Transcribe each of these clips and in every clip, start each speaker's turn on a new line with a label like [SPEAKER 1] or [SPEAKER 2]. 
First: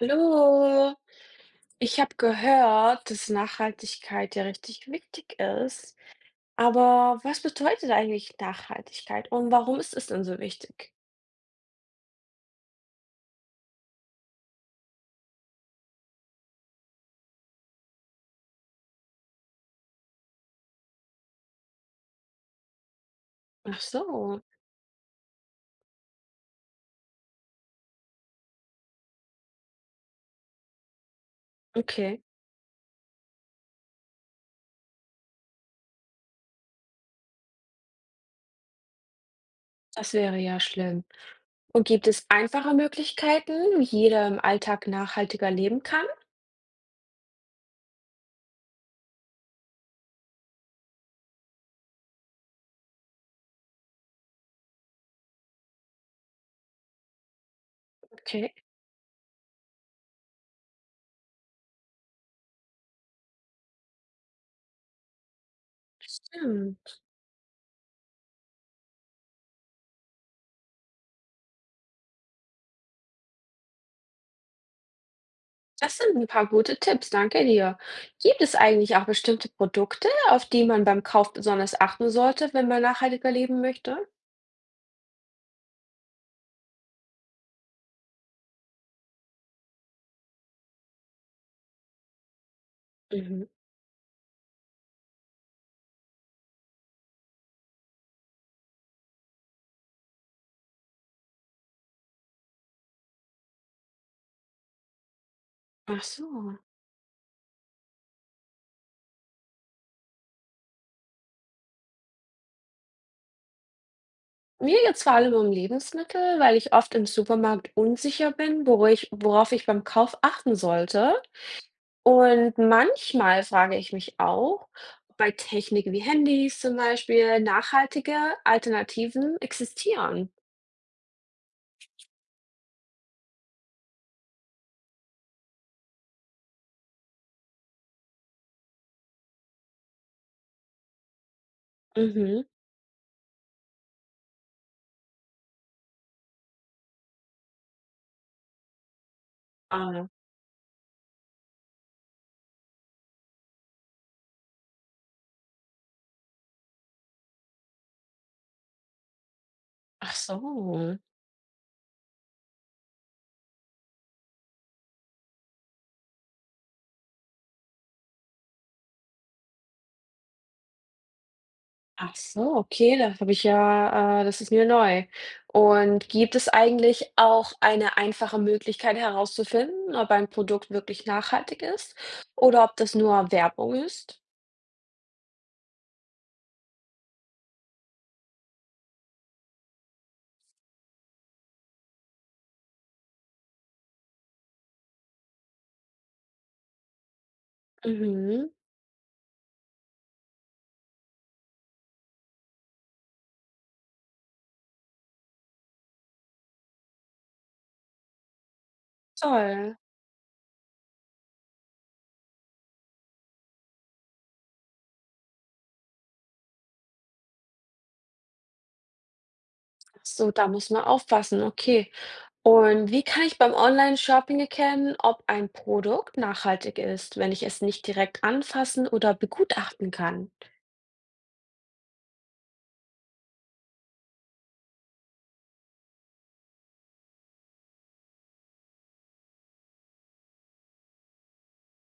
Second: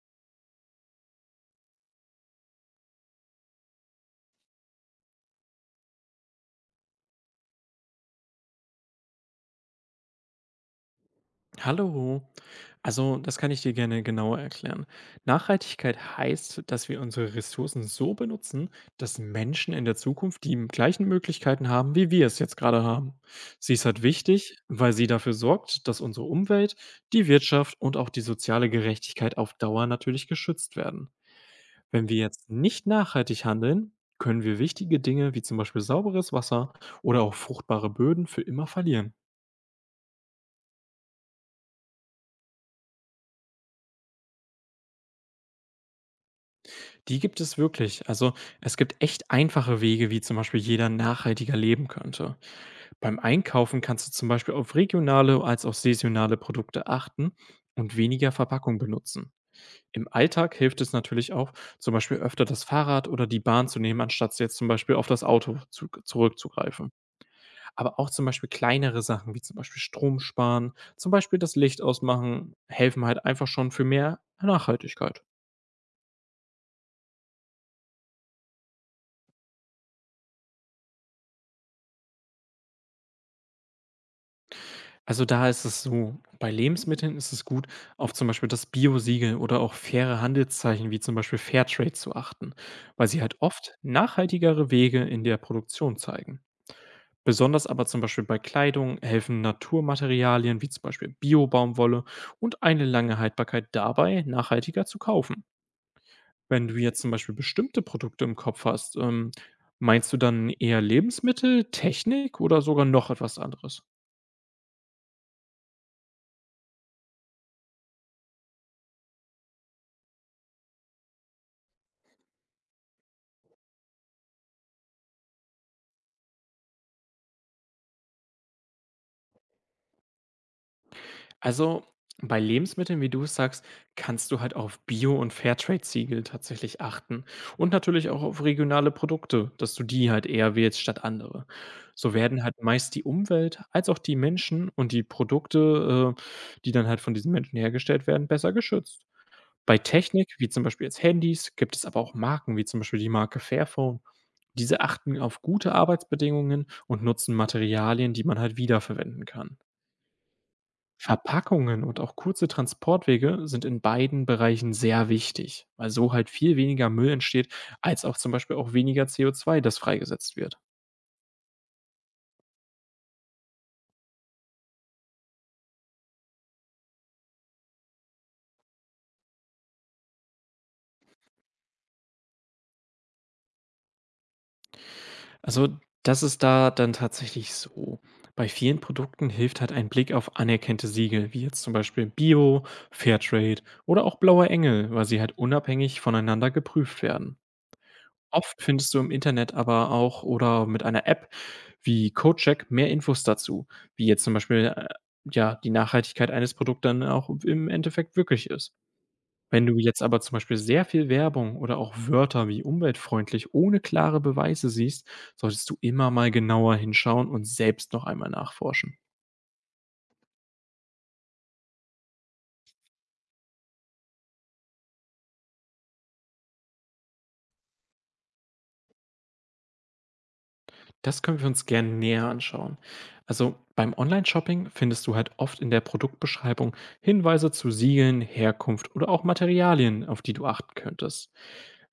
[SPEAKER 1] Hallo, ich habe gehört, dass Nachhaltigkeit ja richtig wichtig ist. Aber was bedeutet eigentlich Nachhaltigkeit und warum ist es denn so wichtig?
[SPEAKER 2] Hallo. Also, das kann ich dir gerne genauer erklären. Nachhaltigkeit heißt, dass wir unsere Ressourcen so benutzen, dass Menschen in der Zukunft die gleichen Möglichkeiten haben, wie wir es jetzt gerade haben. Sie
[SPEAKER 1] Ach
[SPEAKER 2] ist halt
[SPEAKER 1] so,
[SPEAKER 2] wichtig, weil sie dafür sorgt, dass unsere Umwelt, die Wirtschaft und auch die soziale Gerechtigkeit auf Dauer natürlich geschützt werden. Wenn wir
[SPEAKER 1] okay,
[SPEAKER 2] jetzt nicht nachhaltig handeln, können wir wichtige Dinge wie zum Beispiel sauberes Wasser oder auch fruchtbare Böden für immer verlieren.
[SPEAKER 1] das wäre ja schlimm. Und gibt es einfache Möglichkeiten, wie jeder im Alltag nachhaltiger leben kann?
[SPEAKER 2] Die gibt es wirklich. Also es gibt echt einfache Wege, wie zum Beispiel jeder nachhaltiger leben könnte. Beim Einkaufen kannst du zum Beispiel auf regionale als auch saisonale Produkte achten und weniger
[SPEAKER 1] Okay,
[SPEAKER 2] Verpackung benutzen. Im Alltag hilft es natürlich auch, zum Beispiel öfter das Fahrrad oder die Bahn zu nehmen, anstatt jetzt zum Beispiel auf das Auto zurückzugreifen.
[SPEAKER 1] stimmt.
[SPEAKER 2] Aber auch zum Beispiel kleinere Sachen, wie zum Beispiel Strom sparen, zum Beispiel das Licht ausmachen, helfen halt einfach schon für mehr Nachhaltigkeit.
[SPEAKER 1] Das sind ein paar gute Tipps, danke dir. Gibt es eigentlich auch bestimmte Produkte, auf die man beim Kauf besonders achten sollte, wenn man nachhaltiger leben möchte?
[SPEAKER 2] Also, da ist es so, bei Lebensmitteln ist es gut, auf zum Beispiel das Bio-Siegel oder auch faire Handelszeichen wie zum Beispiel Fairtrade zu achten, weil sie halt
[SPEAKER 1] Mhm.
[SPEAKER 2] oft nachhaltigere Wege in der Produktion zeigen. Besonders aber zum Beispiel bei Kleidung helfen Naturmaterialien wie zum Beispiel Bio-Baumwolle und eine lange Haltbarkeit dabei, nachhaltiger zu kaufen.
[SPEAKER 1] Ach so.
[SPEAKER 2] Wenn du jetzt zum Beispiel bestimmte Produkte im Kopf hast, meinst du dann eher Lebensmittel, Technik oder sogar noch etwas anderes?
[SPEAKER 1] Mir geht's vor allem um Lebensmittel, weil ich oft im Supermarkt unsicher bin, woro ich worauf ich beim Kauf achten sollte. Und manchmal frage ich mich auch, ob bei Technik wie Handys zum Beispiel nachhaltige Alternativen existieren.
[SPEAKER 2] Also bei Lebensmitteln, wie du es sagst, kannst du halt auf Bio- und Fairtrade-Siegel tatsächlich achten. Und natürlich auch auf regionale Produkte, dass du die halt eher wählst statt andere. So
[SPEAKER 1] Mhm.
[SPEAKER 2] werden halt meist die Umwelt als auch die Menschen und die Produkte, die dann halt von diesen Menschen hergestellt werden, besser geschützt. Bei
[SPEAKER 1] Ah,
[SPEAKER 2] Technik, wie zum Beispiel jetzt Handys, gibt es aber auch Marken, wie zum Beispiel die Marke Fairphone. Diese achten auf gute Arbeitsbedingungen und nutzen Materialien, die man halt wiederverwenden kann.
[SPEAKER 1] ach so.
[SPEAKER 2] Verpackungen und auch kurze Transportwege sind in beiden Bereichen sehr wichtig, weil so halt viel weniger Müll entsteht, als auch zum Beispiel auch weniger CO2, das freigesetzt wird.
[SPEAKER 1] Ach so, okay, das habe ich ja, das ist mir neu. Und gibt es eigentlich auch eine einfache Möglichkeit herauszufinden, ob ein Produkt wirklich nachhaltig ist oder ob das nur Werbung ist?
[SPEAKER 2] Also das ist da dann tatsächlich so. Bei vielen Produkten hilft halt ein Blick auf anerkannte Siegel, wie jetzt zum Beispiel Bio, Fairtrade oder auch Blauer Engel, weil sie halt unabhängig voneinander geprüft werden.
[SPEAKER 1] Mhm,
[SPEAKER 2] Oft findest du im Internet aber auch oder mit einer App wie CodeCheck mehr Infos dazu, wie jetzt zum Beispiel, ja, die Nachhaltigkeit eines Produkts dann auch im Endeffekt wirklich ist. Wenn
[SPEAKER 1] toll.
[SPEAKER 2] du jetzt aber zum Beispiel sehr viel Werbung oder auch Wörter wie umweltfreundlich ohne klare Beweise siehst, solltest du immer mal genauer hinschauen und selbst noch einmal nachforschen.
[SPEAKER 1] Ach so, da muss man aufpassen, okay. Und wie kann ich beim Online-Shopping erkennen, ob ein Produkt nachhaltig ist, wenn ich es nicht direkt anfassen oder begutachten kann?
[SPEAKER 2] Das können wir uns gerne näher anschauen. Also beim Online-Shopping findest du halt oft in der Produktbeschreibung Hinweise zu Siegeln, Herkunft oder auch Materialien, auf die du achten könntest.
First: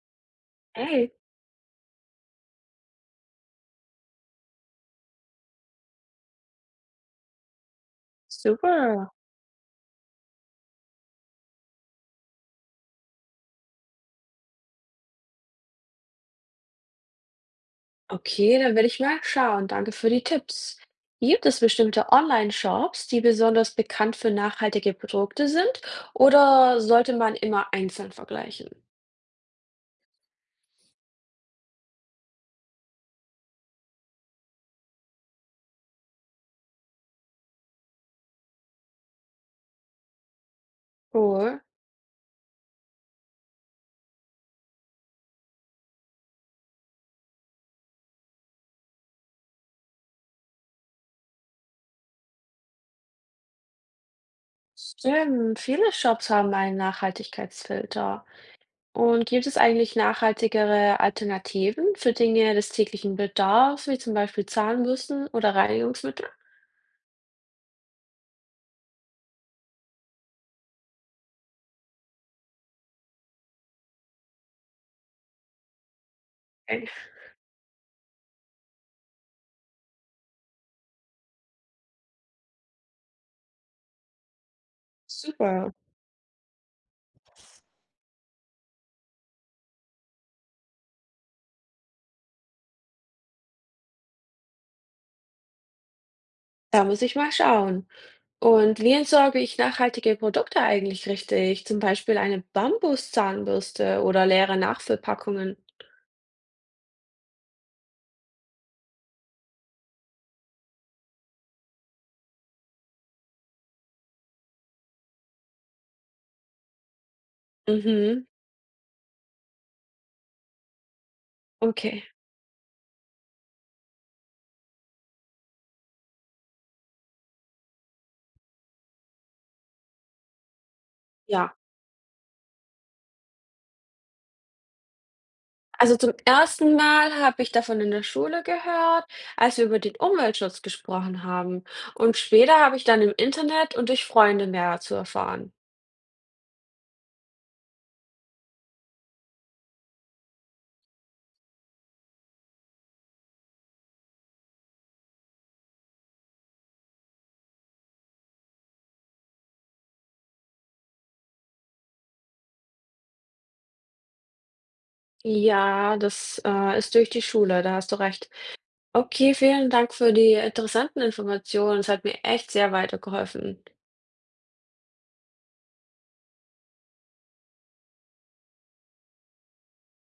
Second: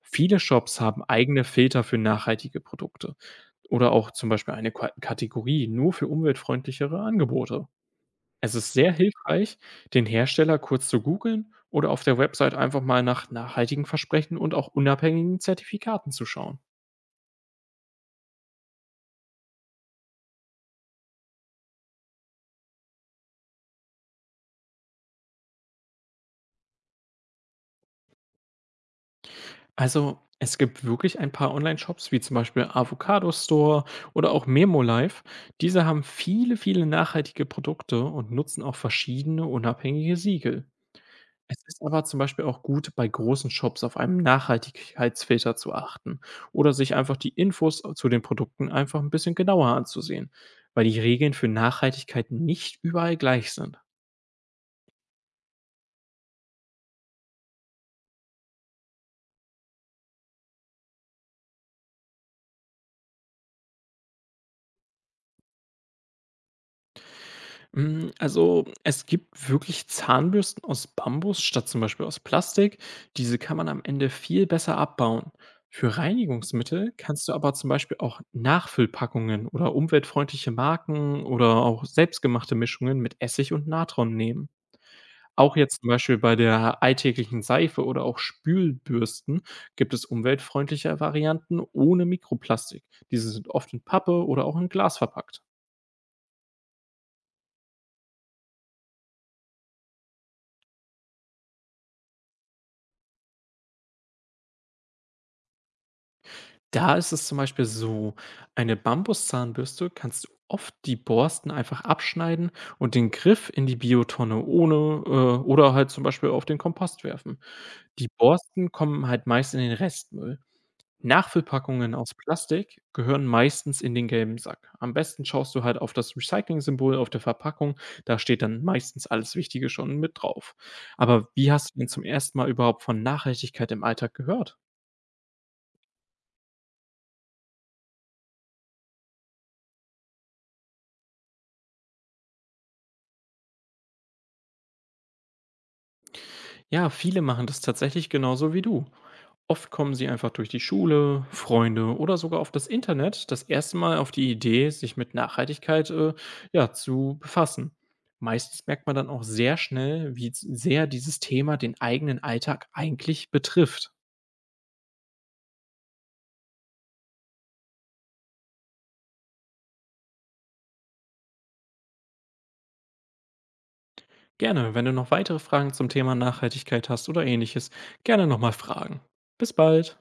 [SPEAKER 2] Viele Shops haben
[SPEAKER 1] Hey,
[SPEAKER 2] eigene Filter für nachhaltige Produkte oder auch zum Beispiel eine Kategorie nur für umweltfreundlichere Angebote. Es ist sehr
[SPEAKER 1] super.
[SPEAKER 2] hilfreich, den Hersteller kurz zu googeln oder auf der Website einfach mal nach nachhaltigen Versprechen und auch unabhängigen Zertifikaten zu schauen.
[SPEAKER 1] Okay, dann will ich mal schauen. Danke für die Tipps. Gibt es bestimmte Online-Shops, die besonders bekannt für nachhaltige Produkte sind, oder sollte man immer einzeln vergleichen?
[SPEAKER 2] Also, es gibt wirklich ein paar Online-Shops, wie zum Beispiel Avocado Store oder auch Memolife. Diese haben viele, viele nachhaltige Produkte und nutzen auch verschiedene unabhängige Siegel. Es
[SPEAKER 1] Cool.
[SPEAKER 2] ist aber zum Beispiel auch gut, bei großen Shops auf einen Nachhaltigkeitsfilter zu achten oder sich einfach die Infos zu den Produkten einfach ein bisschen genauer anzusehen, weil die Regeln für Nachhaltigkeit nicht überall gleich sind.
[SPEAKER 1] Stimmt, viele Shops haben einen Nachhaltigkeitsfilter. Und gibt es eigentlich nachhaltigere Alternativen für Dinge des täglichen Bedarfs, wie zum Beispiel Zahnbürsten oder Reinigungsmittel?
[SPEAKER 2] Also, es gibt wirklich Zahnbürsten aus Bambus statt zum Beispiel aus Plastik. Diese kann man am Ende viel besser abbauen. Für
[SPEAKER 1] Okay.
[SPEAKER 2] Reinigungsmittel kannst du aber zum Beispiel auch Nachfüllpackungen oder umweltfreundliche Marken oder auch selbstgemachte Mischungen mit Essig und Natron nehmen. Auch
[SPEAKER 1] Super.
[SPEAKER 2] jetzt zum Beispiel bei der alltäglichen Seife oder auch Spülbürsten gibt es umweltfreundliche Varianten ohne Mikroplastik. Diese sind oft in Pappe oder auch in Glas verpackt.
[SPEAKER 1] Da muss ich mal schauen. Und wie entsorge ich nachhaltige Produkte eigentlich richtig? Zum Beispiel eine Bambuszahnbürste oder leere Nachfüllpackungen.
[SPEAKER 2] Da ist es zum Beispiel so, eine Bambuszahnbürste kannst du oft die Borsten einfach abschneiden und den Griff in die Biotonne ohne äh, oder halt zum Beispiel auf den Kompost werfen. Die
[SPEAKER 1] Mhm,
[SPEAKER 2] Borsten kommen halt meist in den Restmüll. Nachfüllpackungen
[SPEAKER 1] okay.
[SPEAKER 2] aus Plastik gehören meistens in den gelben Sack. Am besten schaust du halt auf das Recycling-Symbol auf der Verpackung, da steht dann meistens alles Wichtige schon mit drauf. Aber wie
[SPEAKER 1] Ja.
[SPEAKER 2] hast du denn zum ersten Mal überhaupt von Nachhaltigkeit im Alltag gehört?
[SPEAKER 1] Also zum ersten Mal habe ich davon in der Schule gehört, als wir über den Umweltschutz gesprochen haben. Und später habe ich dann im Internet und durch Freunde mehr dazu erfahren.
[SPEAKER 2] Ja, viele machen das tatsächlich genauso wie du. Oft kommen sie einfach durch die Schule, Freunde oder sogar auf das Internet das erste Mal auf die Idee, sich mit Nachhaltigkeit ja, zu befassen. Meistens merkt man dann auch sehr schnell, wie sehr dieses Thema den eigenen Alltag eigentlich betrifft.
[SPEAKER 1] Ja, das ist durch die Schule, da hast du recht. Okay, vielen Dank für die interessanten Informationen. Es hat mir echt sehr weitergeholfen.
[SPEAKER 2] Gerne, wenn du noch weitere Fragen zum Thema Nachhaltigkeit hast oder ähnliches, gerne nochmal fragen. Bis bald!